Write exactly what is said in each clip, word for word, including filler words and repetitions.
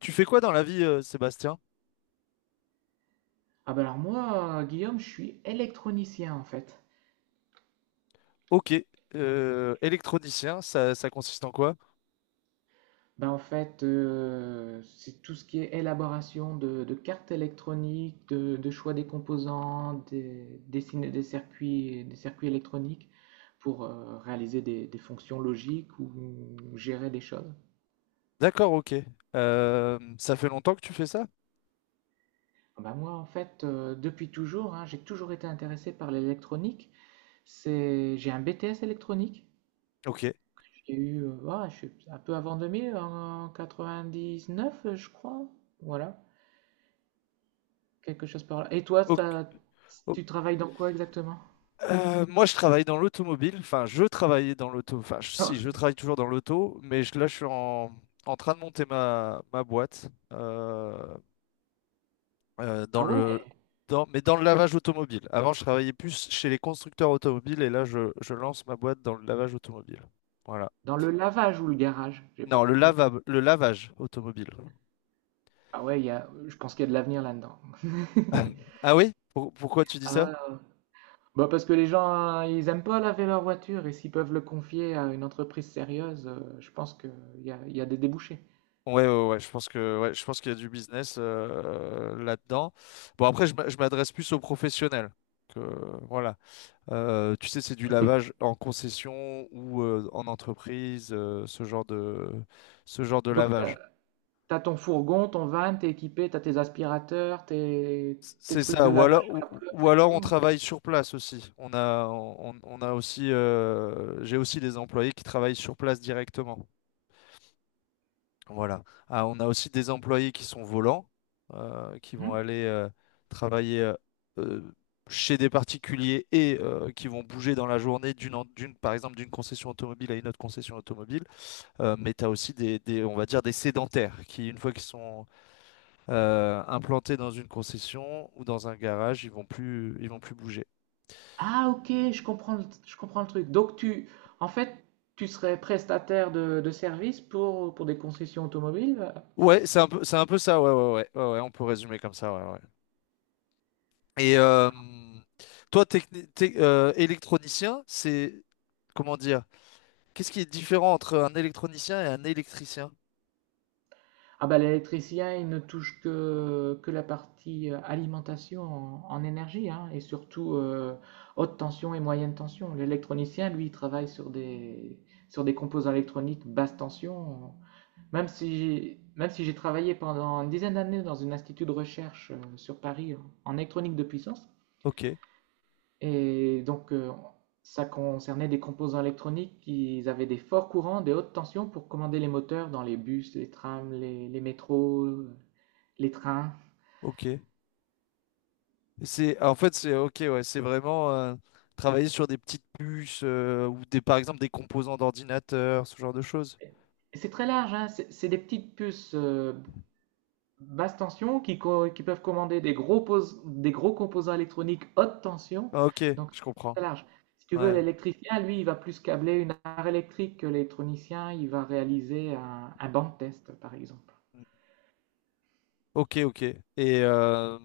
Tu fais quoi dans la vie, euh, Sébastien? Ah ben alors moi, euh, Guillaume, je suis électronicien en fait. Ok. Euh, électronicien, ça, ça consiste en quoi? Ben en fait, euh, c'est tout ce qui est élaboration de, de cartes électroniques, de, de choix des composants, des, dessiner des circuits, des circuits électroniques pour euh, réaliser des, des fonctions logiques ou gérer des choses. D'accord, ok. Euh, ça fait longtemps que tu fais ça? Ah bah moi en fait, euh, depuis toujours, hein, j'ai toujours été intéressé par l'électronique. C'est, j'ai un B T S électronique. Ok. J'ai eu, heu, ah, je suis un peu avant deux mille, en quatre-vingt-dix-neuf, je crois. Voilà, quelque chose par là. Et toi, Ok. ça o- tu travailles dans quoi exactement? Euh, moi, je travaille dans l'automobile. Enfin, je travaillais dans l'auto. Enfin, je- si, je travaille toujours dans l'auto, mais je- là, je suis en, en train de monter ma, ma boîte euh, euh, dans Ah ouais, le, dans, mais dans le lavage automobile. Avant, je travaillais plus chez les constructeurs automobiles et là, je, je lance ma boîte dans le lavage automobile. Voilà. dans le lavage ou le garage? J'ai pas Non, le compris. lava- le lavage automobile. Ah ouais, il y a je pense qu'il y a de l'avenir là-dedans. Ah oui? Pour- pourquoi tu dis Ah ouais, ça? ouais. Bah, parce que les gens, hein, ils aiment pas laver leur voiture et s'ils peuvent le confier à une entreprise sérieuse, heu, je pense qu'il y a il y a des débouchés. Ouais, ouais, ouais, je pense que, ouais, je pense qu'il y a du business euh, là-dedans. Bon, après, je m'a- je m'adresse plus aux professionnels. Que, voilà. Euh, tu sais, c'est du Et c'est lavage en concession ou euh, en entreprise, euh, ce genre de, ce genre de donc tu lavage. T'as ton fourgon, ton van, t'es équipé, t'as tes aspirateurs, tes, tes C'est trucs de ça. Ou alors, lavage de la ou, pleuve ou et alors, on tout. travaille sur place aussi. On a, on, on a aussi, euh, j'ai aussi des employés qui travaillent sur place directement. Voilà. Ah, on a aussi des employés qui sont volants, euh, qui vont Hmm. aller euh, travailler euh, euh, chez des particuliers et euh, qui vont bouger dans la journée d'une, en- d'une, par exemple, d'une concession automobile à une autre concession automobile. Euh, mais tu as aussi des, des- on va dire, des sédentaires qui, une fois qu'ils sont euh, implantés dans une concession ou dans un garage, ils vont plus, ils vont plus bouger. Ah ok, je comprends, le- je comprends le truc. Donc tu, en fait, tu serais prestataire de, de services pour, pour des concessions automobiles. Ouais, c'est un peu, c'est un peu ça. Ouais, ouais, ouais, ouais, ouais, on peut résumer comme ça. Ouais, ouais. Et euh, toi, techni- tec- euh, électronicien, c'est comment dire? Qu'est-ce qui est différent entre un électronicien et un électricien? Ah bah l'électricien, il ne touche que, que la partie euh, alimentation en, en énergie, hein, et surtout euh, haute tension et moyenne tension. L'électronicien, lui, il travaille sur des, sur des composants électroniques basse tension. Même si, j'ai, même si j'ai travaillé pendant une dizaine d'années dans un institut de recherche euh, sur Paris en en électronique de puissance, Ok, et donc euh, ça concernait des composants électroniques qui avaient des forts courants, des hautes tensions pour commander les moteurs dans les bus, les trams, les, les métros, les trains. ok. C'est en fait c'est ok ouais, c'est vraiment euh, travailler sur des petites puces euh, ou des par exemple des composants d'ordinateur, ce genre de choses. Et c'est très large, hein, c'est c'est des petites puces euh, basse tension qui, co- qui peuvent commander des gros, pos- des gros composants électroniques haute tension. Ah, ok, Donc, je c'est comprends. très large. Si tu veux, Ouais. l'électricien, lui, il va plus câbler une armoire électrique que l'électronicien, il va réaliser un, un banc de test, par exemple. Ok, ok. Et euh,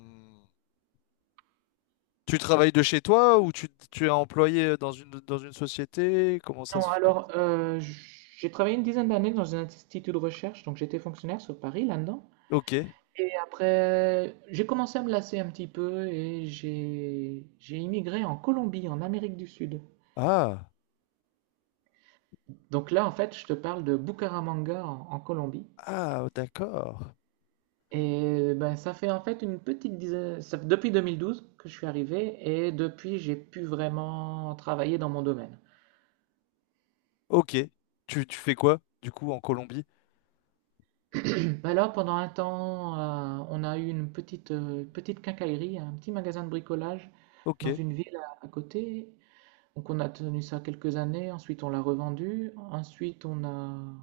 tu travailles de chez toi ou tu, tu es employé dans une dans une société? Comment ça Non, se fait? alors, euh, j'ai travaillé une dizaine d'années dans un institut de recherche, donc j'étais fonctionnaire sur Paris, là-dedans. Ok. Et après, j'ai commencé à me lasser un petit peu et j'ai j'ai immigré en Colombie, en Amérique du Sud. Ah. Donc là, en fait, je te parle de Bucaramanga en, en Colombie. Ah, oh, d'accord. Et ben, ça fait en fait une petite dizaine, ça fait depuis deux mille douze que je suis arrivé et depuis j'ai pu vraiment travailler dans mon domaine. Ok. Tu, tu fais quoi, du coup, en Colombie? Ben là, pendant un temps, euh, on a eu une petite, euh, petite quincaillerie, un petit magasin de bricolage dans Ok. une ville à, à côté. Donc on a tenu ça quelques années, ensuite on l'a revendu, ensuite on a,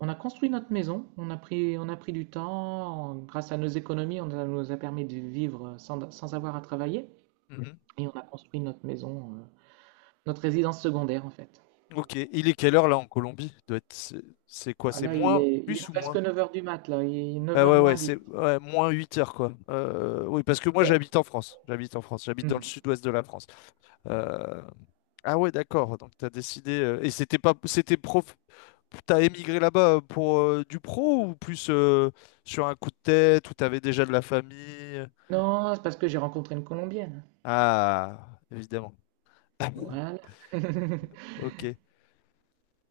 on a construit notre maison, on a pris, on a pris du temps, grâce à nos économies, on a- nous a permis de vivre sans, sans avoir à travailler. Mhm. Et on a construit notre maison euh, Notre résidence secondaire, en fait. Ok. Il est quelle heure là en Colombie? Doit être… C'est c'est quoi? Ah, C'est là, il moins est, il est plus ou presque moins? neuf heures du mat, là. Il est neuf Ah heures ouais, ouais, moins c'est dix. ouais, moins huit heures quoi. Euh, oui, parce que moi Ouais. j'habite en France. J'habite en France. J'habite dans le Mhm. sud-ouest de la France. Euh, Ah ouais, d'accord. Donc t'as décidé. euh, Et c'était pas c'était prof. T'as émigré là-bas euh, pour euh, du pro ou plus euh, sur un coup de tête où t'avais déjà de la famille? Non, c'est parce que j'ai rencontré une Colombienne. Ah, évidemment. Voilà. Ok.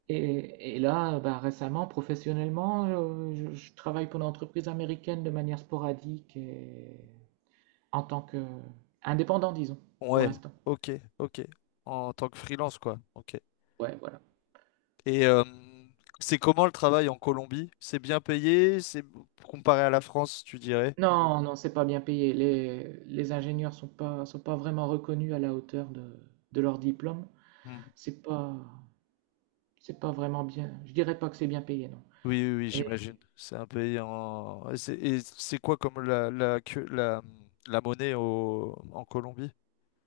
Et, et là, bah, récemment, professionnellement, euh, je, je travaille pour une entreprise américaine de manière sporadique et en tant que indépendant, disons, pour Ouais. l'instant. Ok. Ok. En tant que freelance, quoi. Ok. Ouais, voilà. Et euh, c'est comment le travail en Colombie? C'est bien payé? C'est comparé à la France, tu dirais? Non, non, c'est pas bien payé. Les, les ingénieurs sont pas, sont pas vraiment reconnus à la hauteur de, de leur diplôme. Hmm. C'est pas, C'est pas vraiment bien. Je dirais pas que c'est bien payé, non. Oui, oui, oui, Et j'imagine. C'est un pays en. Et c'est et c'est quoi comme la, la, que- la, la monnaie au, en Colombie?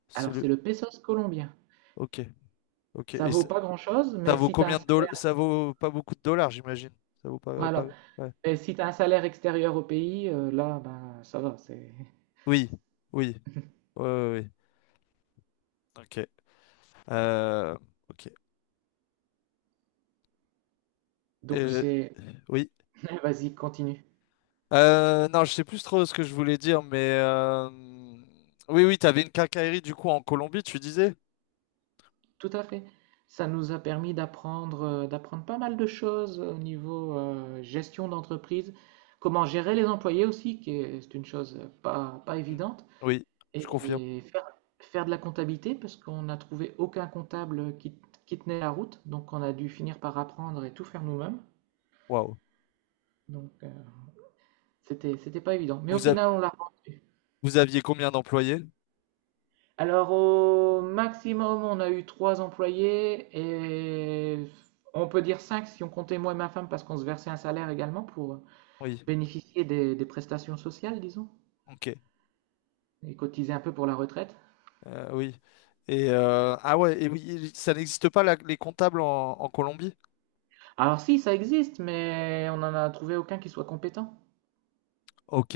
C'est alors, le. c'est le pesos colombien. Ok. Ok. Ça Et vaut c'est- pas grand-chose, ça mais vaut si tu as un combien de dollars? salaire, Ça vaut pas beaucoup de dollars, j'imagine. Ça vaut pas. Pas- voilà. ouais. Mais si t'as un salaire extérieur au pays, euh, là, ben, ça va. C'est. Oui. Oui. Oui. Oui. Ok. Euh, ok. Donc, Euh, c'est. oui. Vas-y, continue. Euh, non, je sais plus trop ce que je voulais dire, mais euh, oui, oui, t'avais une quincaillerie du coup en Colombie, tu disais? Tout à fait. Ça nous a permis d'apprendre, euh, d'apprendre pas mal de choses au niveau euh, gestion d'entreprise, comment gérer les employés aussi, qui est, c'est une chose pas, pas Mm. évidente. Oui, je confirme. Et faire faire de la comptabilité parce qu'on n'a trouvé aucun comptable qui, qui tenait la route, donc on a dû finir par apprendre et tout faire nous-mêmes. Waouh. Donc euh, c'était c'était pas évident, mais au Vous a- final on l'a rendu. Vous aviez combien d'employés? Alors au maximum on a eu trois employés et on peut dire cinq si on comptait moi et ma femme parce qu'on se versait un salaire également pour Oui, bénéficier des, des prestations sociales, disons, ok. et cotiser un peu pour la retraite. Euh, oui. Et euh, ah ouais, et oui, ça n'existe pas la- les comptables en, en Colombie? Alors si ça existe, mais on n'en a trouvé aucun qui soit compétent. Ok.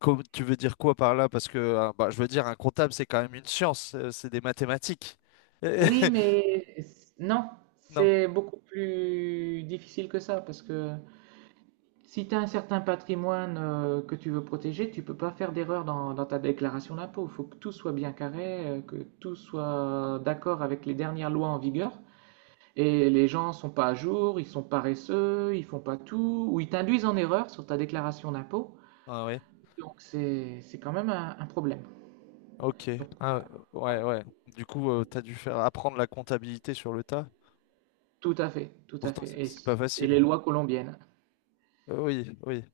Co- tu veux dire quoi par là? Parce que euh, bah, je veux dire, un comptable, c'est quand même une science, euh, c'est des mathématiques. Oui, mais s- non, Non? c'est beaucoup plus difficile que ça parce que si tu as un certain patrimoine euh, que tu veux protéger, tu peux pas faire d'erreur dans, dans ta déclaration d'impôt. Il faut que tout soit bien carré, euh, que tout soit d'accord avec les dernières lois en vigueur. Et les gens sont pas à jour, ils sont paresseux, ils font pas tout, ou ils t'induisent en erreur sur ta déclaration d'impôt. Ah ouais, Donc c'est c'est quand même un, un problème. ok. Donc Ah ouais, ouais, ouais. Du coup, euh, t'as dû faire apprendre la comptabilité sur le tas. tout à fait, tout à Pourtant, fait. c'est Et, c'est pas s- et facile. les lois colombiennes. Euh, oui, oui.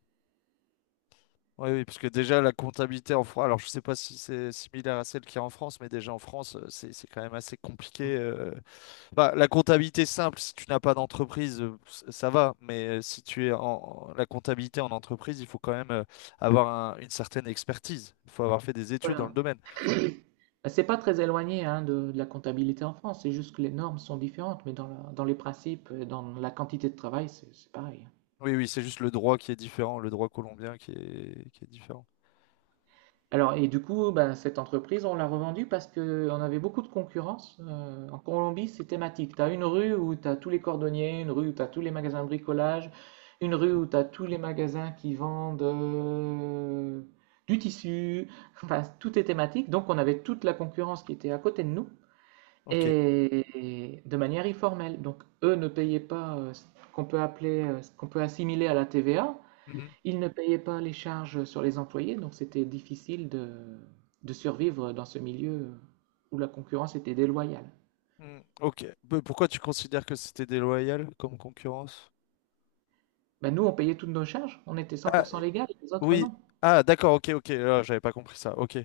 Oui, oui, parce que déjà, la comptabilité en France, alors je sais pas si c'est similaire à celle qu'il y a en France, mais déjà en France, euh, c'est c'est quand même assez compliqué. euh, Bah, la comptabilité simple, si tu n'as pas d'entreprise, euh, c- ça va. Mais euh, si tu es en en- la comptabilité en entreprise, il faut quand même euh, avoir un- une certaine expertise. Il faut avoir fait des études dans Voilà. le domaine. Ben, C'est pas très éloigné hein, de, de la comptabilité en France, c'est juste que les normes sont différentes, mais dans, la- dans les principes, et dans la quantité de travail, c'est c'est pareil. Oui, oui, c'est juste le droit qui est différent, le droit colombien qui est, qui est différent. Alors, et du coup, ben, cette entreprise, on l'a revendue parce qu'on avait beaucoup de concurrence. Euh, en Colombie, c'est thématique. Tu as une rue où tu as tous les cordonniers, une rue où tu as tous les magasins de bricolage, une rue où tu as tous les magasins qui vendent euh, du tissu. Enfin, tout est thématique. Donc, on avait toute la concurrence qui était à côté de nous. Ok. Et de manière informelle. Donc, eux ne payaient pas euh, ce qu'on peut appeler, euh, ce qu'on peut assimiler à la T V A. Mhm. Ils ne payaient pas les charges sur les employés, donc c'était difficile de, de survivre dans ce milieu où la concurrence était déloyale. Mm, ok. Peu- Pourquoi tu considères que c'était déloyal comme concurrence? Ben, nous, on payait toutes nos charges, on était Ah, cent pour cent légal, les autres oui. non. Ah, d'accord, ok, ok. Ah, j'avais pas compris ça. Ok.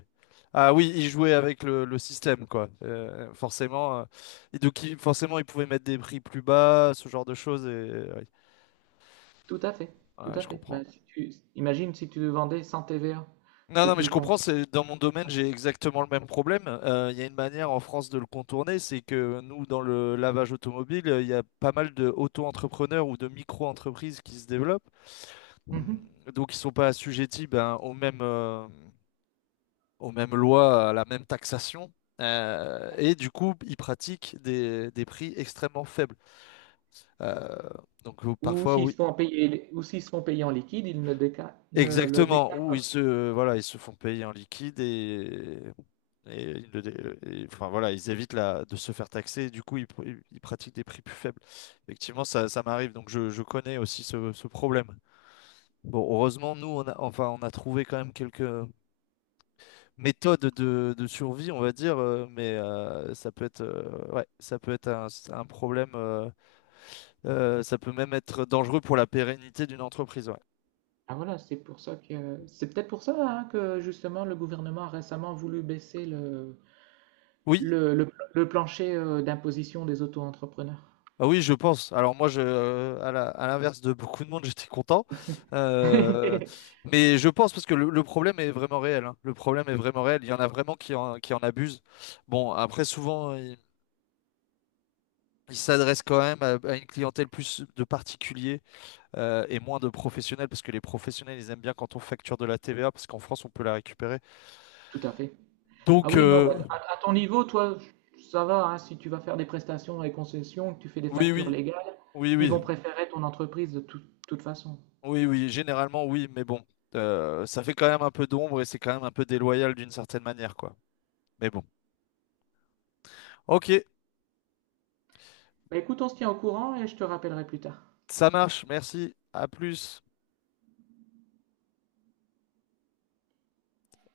Ah oui, il jouait avec le, le système, quoi. Euh, forcément, euh, et donc il- forcément, il pouvait mettre des prix plus bas, ce genre de choses. Et oui. Tout à fait, tout Ouais, à je fait. Ben, comprends. si tu, imagine si tu vendais sans T V A, Non, t'es non, mais je plus con. comprends. C'est dans mon domaine, j'ai exactement le même problème. Euh, Il y a une manière en France de le contourner, c'est que nous, dans le lavage automobile, euh, il y a pas mal de auto-entrepreneurs ou de micro-entreprises qui se développent. Mm. Mhm. Donc ils sont pas assujettis ben, aux mêmes aux mêmes lois, à la même taxation. Euh, et du coup, ils pratiquent des, des prix extrêmement faibles. Euh, donc euh, Ou Parfois, s'ils oui. se font payer, ou s'ils se font payer en liquide, ils ne le déclarent, ils ne le Exactement, déclarent où ils pas. se, euh, voilà, ils se font payer en liquide et, et ils ne dé- et- enfin, voilà, ils évitent la, de se faire taxer et du coup, ils, pr- ils- ils pratiquent des prix plus faibles. Effectivement, ça, ça m'arrive, donc je, je connais aussi ce, ce problème. Bon, heureusement, nous, on a, enfin, on a trouvé quand même quelques, méthode de, de survie, on va dire, euh, mais euh, ça peut être, euh, ouais, ça peut être un, un problème, euh, euh, ça peut même être dangereux pour la pérennité d'une entreprise. Ouais. Ah voilà, c'est pour ça que c'est peut-être pour ça hein, que justement le gouvernement a récemment voulu baisser le, Oui, le, le- le plancher euh, d'imposition des auto-entrepreneurs. ah oui, je pense. Alors moi, je, euh, à la- à l'inverse de beaucoup de monde, j'étais content. Euh, mais je pense parce que le, le problème est vraiment réel. Hein. Le problème est vraiment réel. Il y en a vraiment qui en, qui en abusent. Bon, après, souvent, ils ils s'adressent quand même à, à une clientèle plus de particuliers. Euh, et moins de professionnels, parce que les professionnels, ils aiment bien quand on facture de la T V A, parce qu'en France, on peut la récupérer. Tout à fait. Ah Donc, oui, non, bah, euh, à, à ton niveau, toi, ça va, hein, si tu vas faire des prestations et concessions, que tu fais des oui, factures oui, légales, oui, ils vont oui, préférer ton entreprise de tout- toute façon. oui, oui, généralement, oui, mais bon, euh, ça fait quand même un peu d'ombre et c'est quand même un peu déloyal d'une certaine manière, quoi. Mais bon, ok, Bah écoute, on se tient au courant et je te rappellerai plus tard. ça marche, merci, à plus.